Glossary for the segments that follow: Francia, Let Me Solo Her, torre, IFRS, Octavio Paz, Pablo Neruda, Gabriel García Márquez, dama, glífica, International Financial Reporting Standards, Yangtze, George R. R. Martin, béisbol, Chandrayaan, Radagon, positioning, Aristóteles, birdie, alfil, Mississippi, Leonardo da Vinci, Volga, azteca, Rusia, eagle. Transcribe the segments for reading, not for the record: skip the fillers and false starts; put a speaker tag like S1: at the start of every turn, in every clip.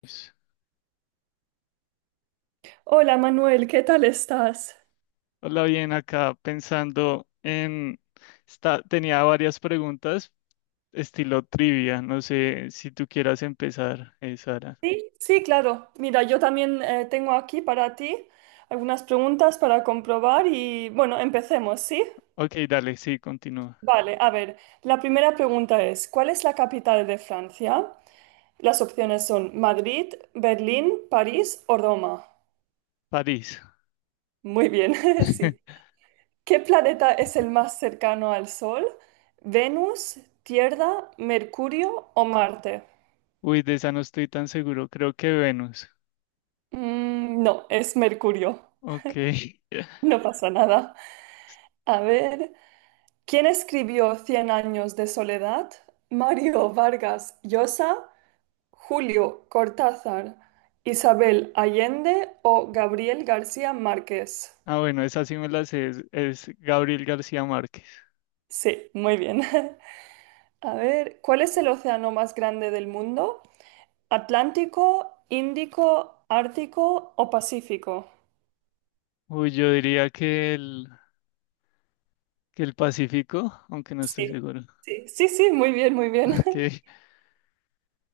S1: Pues,
S2: Hola Manuel, ¿qué tal estás?
S1: hola, bien, acá pensando en tenía varias preguntas, estilo trivia. No sé si tú quieras empezar, Sara.
S2: Sí, sí, claro. Mira, yo también tengo aquí para ti algunas preguntas para comprobar y bueno, empecemos, ¿sí?
S1: Ok, dale, sí, continúa.
S2: Vale, a ver, la primera pregunta es, ¿cuál es la capital de Francia? Las opciones son Madrid, Berlín, París o Roma.
S1: París.
S2: Muy bien, sí. ¿Qué planeta es el más cercano al Sol? ¿Venus, Tierra, Mercurio o Marte?
S1: Uy, de esa no estoy tan seguro. Creo que Venus.
S2: Mm, no, es Mercurio.
S1: Ok.
S2: No pasa nada. A ver, ¿quién escribió Cien años de soledad? Mario Vargas Llosa, Julio Cortázar, Isabel Allende o Gabriel García Márquez.
S1: Ah, bueno, esa sí me la sé. Es Gabriel García Márquez.
S2: Sí, muy bien. A ver, ¿cuál es el océano más grande del mundo? ¿Atlántico, Índico, Ártico o Pacífico?
S1: Uy, yo diría que el Pacífico, aunque no estoy
S2: Sí,
S1: seguro.
S2: sí, sí, sí, muy bien, muy bien.
S1: Ok.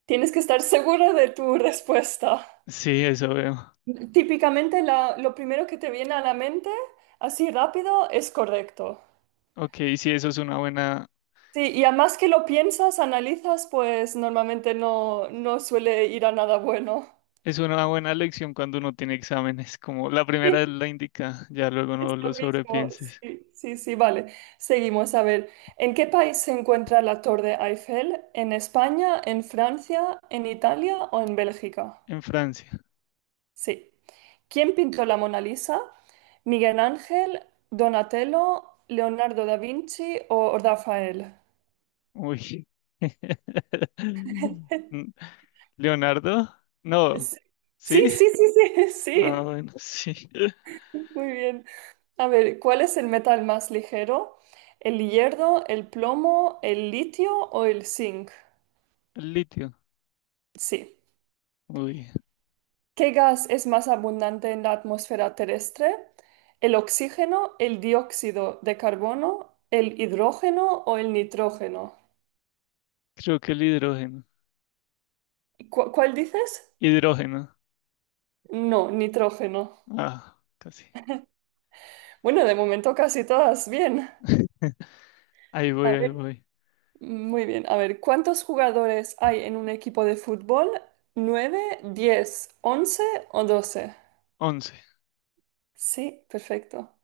S2: Tienes que estar seguro de tu respuesta.
S1: Sí, eso veo.
S2: Típicamente lo primero que te viene a la mente, así rápido, es correcto.
S1: Ok, sí, eso es una buena.
S2: Sí, y a más que lo piensas, analizas, pues normalmente no, no suele ir a nada bueno.
S1: Es una buena lección cuando uno tiene exámenes, como la primera es
S2: Sí,
S1: la indica, ya luego
S2: es
S1: no
S2: lo
S1: lo
S2: mismo.
S1: sobrepienses.
S2: Sí, sí, sí, vale. Seguimos. A ver, ¿en qué país se encuentra la Torre Eiffel? ¿En España, en Francia, en Italia o en Bélgica?
S1: En Francia.
S2: Sí. ¿Quién pintó la Mona Lisa? ¿Miguel Ángel, Donatello, Leonardo da Vinci o Rafael?
S1: Uy. Mm, Leonardo, no.
S2: Sí, sí,
S1: ¿Sí?
S2: sí, sí, sí,
S1: Ah,
S2: sí.
S1: bueno, sí.
S2: Muy bien. A ver, ¿cuál es el metal más ligero? ¿El hierro, el plomo, el litio o el zinc?
S1: El litio.
S2: Sí.
S1: Uy,
S2: ¿Qué gas es más abundante en la atmósfera terrestre? ¿El oxígeno, el dióxido de carbono, el hidrógeno o el nitrógeno?
S1: creo que el hidrógeno.
S2: ¿Cuál dices?
S1: Hidrógeno.
S2: No, nitrógeno.
S1: Ah, casi.
S2: Bueno, de momento casi todas bien.
S1: Ahí voy,
S2: A
S1: ahí
S2: ver,
S1: voy.
S2: muy bien, a ver, ¿cuántos jugadores hay en un equipo de fútbol? ¿Nueve, diez, once o doce?
S1: 11.
S2: Sí, perfecto.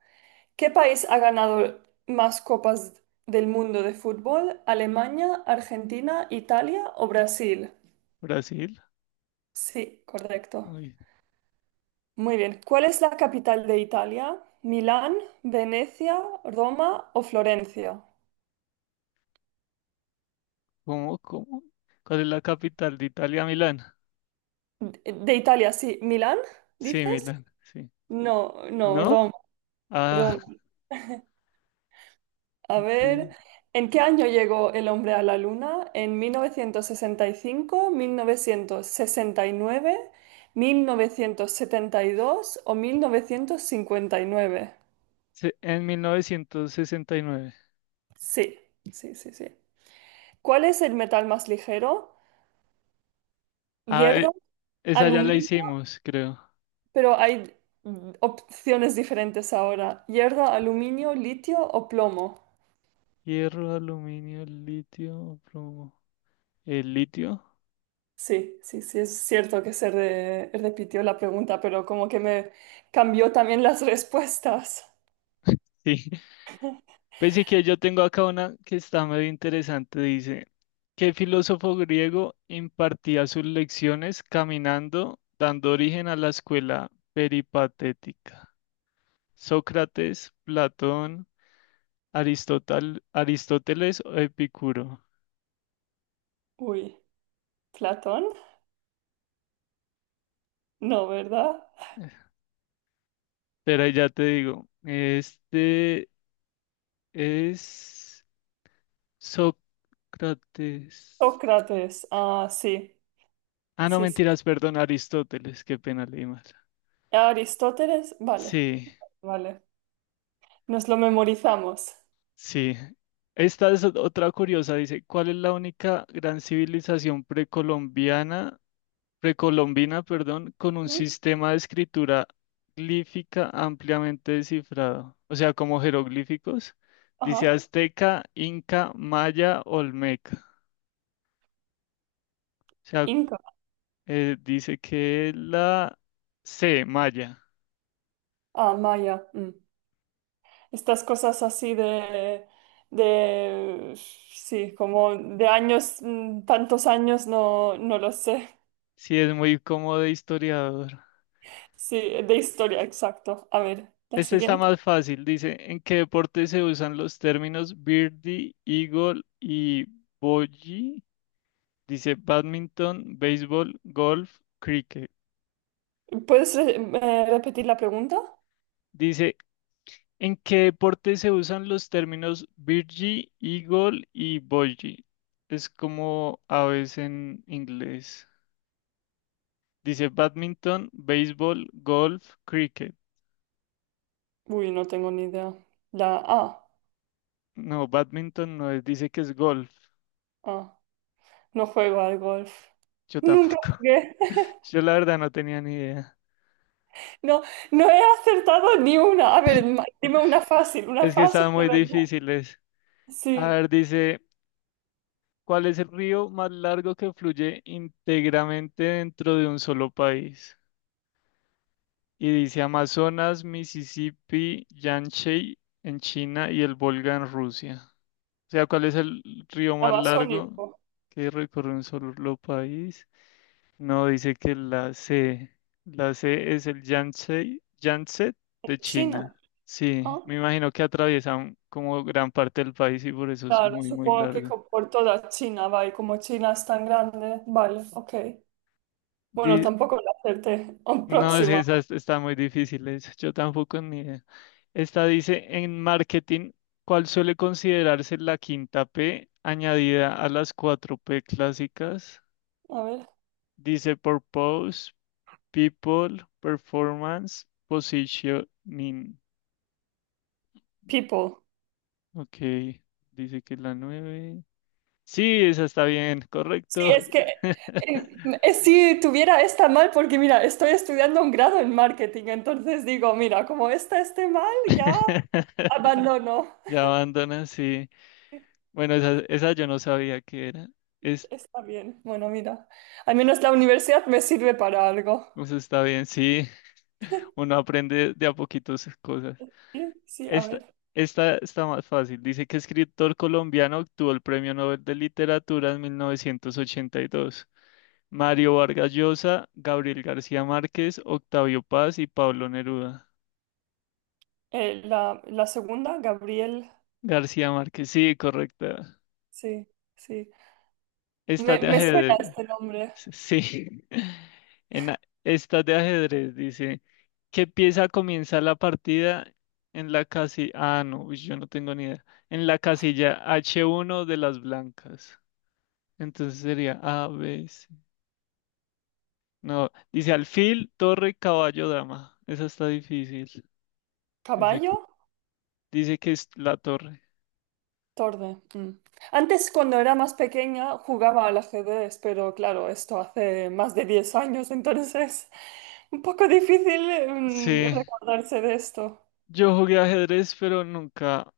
S2: ¿Qué país ha ganado más copas del mundo de fútbol? ¿Alemania, Argentina, Italia o Brasil?
S1: Brasil.
S2: Sí, correcto.
S1: Uy,
S2: Muy bien, ¿cuál es la capital de Italia? ¿Milán, Venecia, Roma o Florencia?
S1: ¿cómo, cómo? ¿Cuál es la capital de Italia? Milán.
S2: De Italia, sí. ¿Milán,
S1: Sí,
S2: dices?
S1: Milán, sí.
S2: No, no, Roma,
S1: ¿No? Ah,
S2: Roma. A ver,
S1: ok.
S2: ¿en qué año llegó el hombre a la luna? ¿En 1965, 1969, 1972 o 1959?
S1: En 1969.
S2: Sí, sí, sí, sí. ¿Cuál es el metal más ligero?
S1: Ah,
S2: Hierro,
S1: esa ya la
S2: aluminio,
S1: hicimos, creo.
S2: pero hay opciones diferentes ahora. Hierro, aluminio, litio o plomo.
S1: Hierro, aluminio, litio, plomo. ¿El litio?
S2: Sí, sí, sí, es cierto que se repitió la pregunta, pero como que me cambió también las respuestas.
S1: Sí. Pensé que yo tengo acá una que está medio interesante. Dice, ¿qué filósofo griego impartía sus lecciones caminando, dando origen a la escuela peripatética? ¿Sócrates, Platón, Aristóteles o Epicuro?
S2: Uy, Platón, no, ¿verdad?
S1: Pero ahí ya te digo, este. Es Sócrates.
S2: Sócrates, ah, sí,
S1: Ah, no,
S2: sí, sí.
S1: mentiras, perdón, Aristóteles, qué pena leí mal.
S2: Aristóteles, vale,
S1: Sí,
S2: vale. Nos lo memorizamos.
S1: sí. Esta es otra curiosa, dice, ¿cuál es la única gran civilización precolombina, perdón, con un
S2: ¿Mm?
S1: sistema de escritura glífica ampliamente descifrado? O sea, como jeroglíficos. Dice
S2: Ajá.
S1: azteca, inca, maya, olmeca. O sea,
S2: Inca,
S1: dice que la C, maya.
S2: ah, Maya. Mm. Estas cosas así sí, como de años, tantos años, no, no lo sé.
S1: Sí, es muy cómodo de historiador.
S2: Sí, de historia, exacto. A ver, la
S1: Este está
S2: siguiente.
S1: más fácil. Dice, ¿en qué deporte se usan los términos birdie, eagle y bogey? Dice, badminton, béisbol, golf, cricket.
S2: ¿Puedes repetir la pregunta?
S1: Dice, ¿en qué deporte se usan los términos birdie, eagle y bogey? Es como aves en inglés. Dice, badminton, béisbol, golf, cricket.
S2: Uy, no tengo ni idea. La A.
S1: No, badminton no es, dice que es golf.
S2: Ah, no juego al golf.
S1: Yo
S2: Nunca
S1: tampoco.
S2: jugué.
S1: Yo la verdad no tenía ni idea.
S2: No, no he acertado ni una. A ver, dime una
S1: Es que
S2: fácil
S1: están
S2: de
S1: muy
S2: verdad.
S1: difíciles. A
S2: Sí,
S1: ver, dice, ¿cuál es el río más largo que fluye íntegramente dentro de un solo país? Y dice Amazonas, Mississippi, Yangtze en China y el Volga en Rusia. O sea, ¿cuál es el río más largo
S2: amazónico.
S1: que recorre un solo país? No, dice que la C es el Yangtze de China.
S2: China.
S1: Sí,
S2: Ah,
S1: me imagino que atraviesa como gran parte del país y por eso es
S2: claro,
S1: muy, muy
S2: supongo que
S1: largo.
S2: por toda China va y como China es tan grande, vale, ok. Bueno,
S1: Di-
S2: tampoco la acerté. Ah,
S1: no, es que
S2: próxima.
S1: esas están muy difíciles. Yo tampoco ni idea. Esta dice, en marketing, ¿cuál suele considerarse la quinta P añadida a las cuatro P clásicas?
S2: A ver.
S1: Dice purpose, people, performance, positioning.
S2: People.
S1: Ok, dice que es la 9. Sí, esa está bien,
S2: Sí,
S1: correcto.
S2: es que si tuviera esta mal, porque mira, estoy estudiando un grado en marketing, entonces digo, mira, como esta esté mal, ya abandono.
S1: Ya abandona, sí.
S2: Sí,
S1: Bueno, esa yo no sabía que era. Es,
S2: está bien, bueno, mira, al menos la universidad me sirve para algo.
S1: eso está bien, sí. Uno aprende de a poquito sus cosas.
S2: Sí, sí, a
S1: Esta,
S2: ver.
S1: esta está más fácil. Dice que escritor colombiano obtuvo el Premio Nobel de Literatura en 1982. Mario Vargas Llosa, Gabriel García Márquez, Octavio Paz y Pablo Neruda.
S2: La segunda, Gabriel,
S1: García Márquez, sí, correcto.
S2: sí, sí.
S1: Estás
S2: Me,
S1: de
S2: me suena
S1: ajedrez.
S2: este nombre.
S1: Sí. En estás de ajedrez, dice. ¿Qué pieza comienza la partida en la casilla? Ah, no, uy, yo no tengo ni idea. En la casilla H1 de las blancas. Entonces sería A, B, C. No, dice alfil, torre, caballo, dama. Esa está difícil. Dice,
S2: ¿Caballo?
S1: dice que es la torre.
S2: Torre. Mm. Antes, cuando era más pequeña, jugaba al ajedrez, pero claro, esto hace más de 10 años, entonces un poco difícil
S1: Sí,
S2: recordarse de esto.
S1: yo jugué ajedrez, pero nunca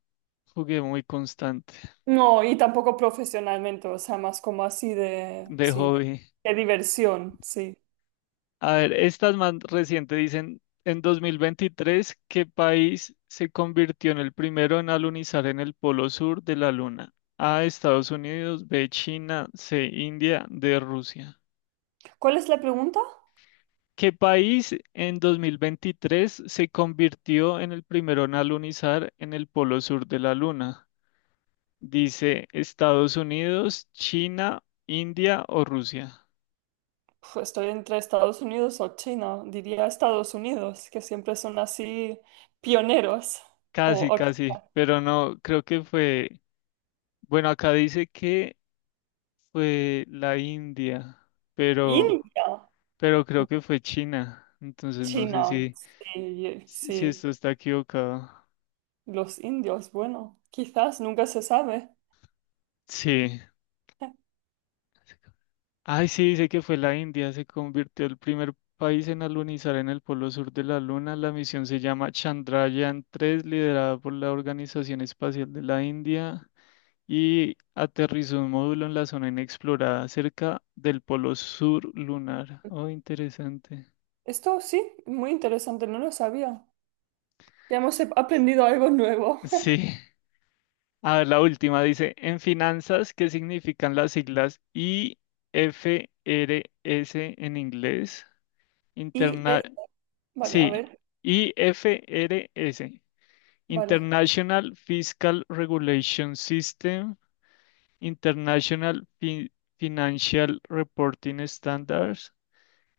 S1: jugué muy constante
S2: No, y tampoco profesionalmente, o sea, más como así de,
S1: de
S2: sí,
S1: hobby.
S2: de diversión, sí.
S1: A ver, estas más recientes dicen, en 2023, ¿qué país se convirtió en el primero en alunizar en el polo sur de la Luna? A, Estados Unidos, B, China, C, India, D, Rusia.
S2: ¿Cuál es la pregunta?
S1: ¿Qué país en 2023 se convirtió en el primero en alunizar en el polo sur de la Luna? Dice Estados Unidos, China, India o Rusia.
S2: Uf, estoy entre Estados Unidos o China. Diría Estados Unidos, que siempre son así pioneros. O,
S1: Casi,
S2: o
S1: casi, pero no, creo que fue... Bueno, acá dice que fue la India, pero,
S2: India,
S1: pero creo que fue China. Entonces no sé
S2: China,
S1: si,
S2: sí,
S1: si
S2: sí.
S1: esto está equivocado.
S2: Los indios, bueno, quizás nunca se sabe.
S1: Sí. Ay, sí, dice que fue la India. Se convirtió el primer país en alunizar en el polo sur de la Luna. La misión se llama Chandrayaan 3, liderada por la Organización Espacial de la India. Y aterrizó un módulo en la zona inexplorada cerca del polo sur lunar. Oh, interesante.
S2: Esto sí, muy interesante, no lo sabía. Ya hemos aprendido algo nuevo.
S1: Sí. A ver, la última dice, en finanzas, ¿qué significan las siglas IFRS en inglés?
S2: Y
S1: Interna
S2: es... Vale, a
S1: sí,
S2: ver,
S1: IFRS,
S2: vale.
S1: International Fiscal Regulation System, International Fin- Financial Reporting Standards,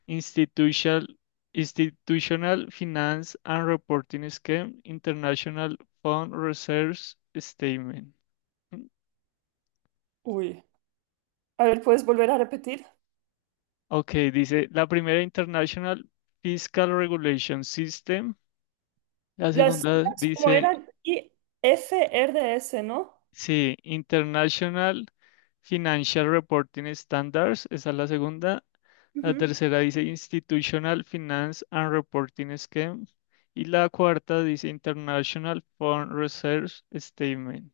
S1: Institutional, Institutional Finance and Reporting Scheme, International Fund Reserves Statement.
S2: Uy. A ver, ¿puedes volver a repetir?
S1: Ok, dice la primera International Fiscal Regulation System, la
S2: Las
S1: segunda
S2: siglas, ¿cómo
S1: dice,
S2: eran? IFRS, ¿no?
S1: sí, International Financial Reporting Standards, esa es la segunda, la
S2: Ujú.
S1: tercera dice Institutional Finance and Reporting Scheme y la cuarta dice International fund Reserve Statement.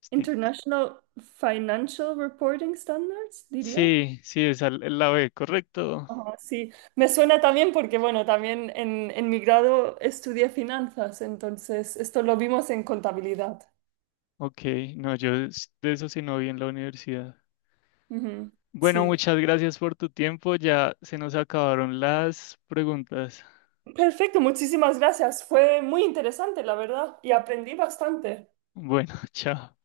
S1: Sti-
S2: International Financial Reporting Standards, diría.
S1: Sí, sí, esa es la B, correcto.
S2: Ajá, sí, me suena también porque, bueno, también en mi grado estudié finanzas, entonces esto lo vimos en contabilidad.
S1: Ok, no, yo de eso sí no vi en la universidad.
S2: Ujú,
S1: Bueno,
S2: sí.
S1: muchas gracias por tu tiempo. Ya se nos acabaron las preguntas.
S2: Perfecto, muchísimas gracias. Fue muy interesante, la verdad, y aprendí bastante.
S1: Bueno, chao.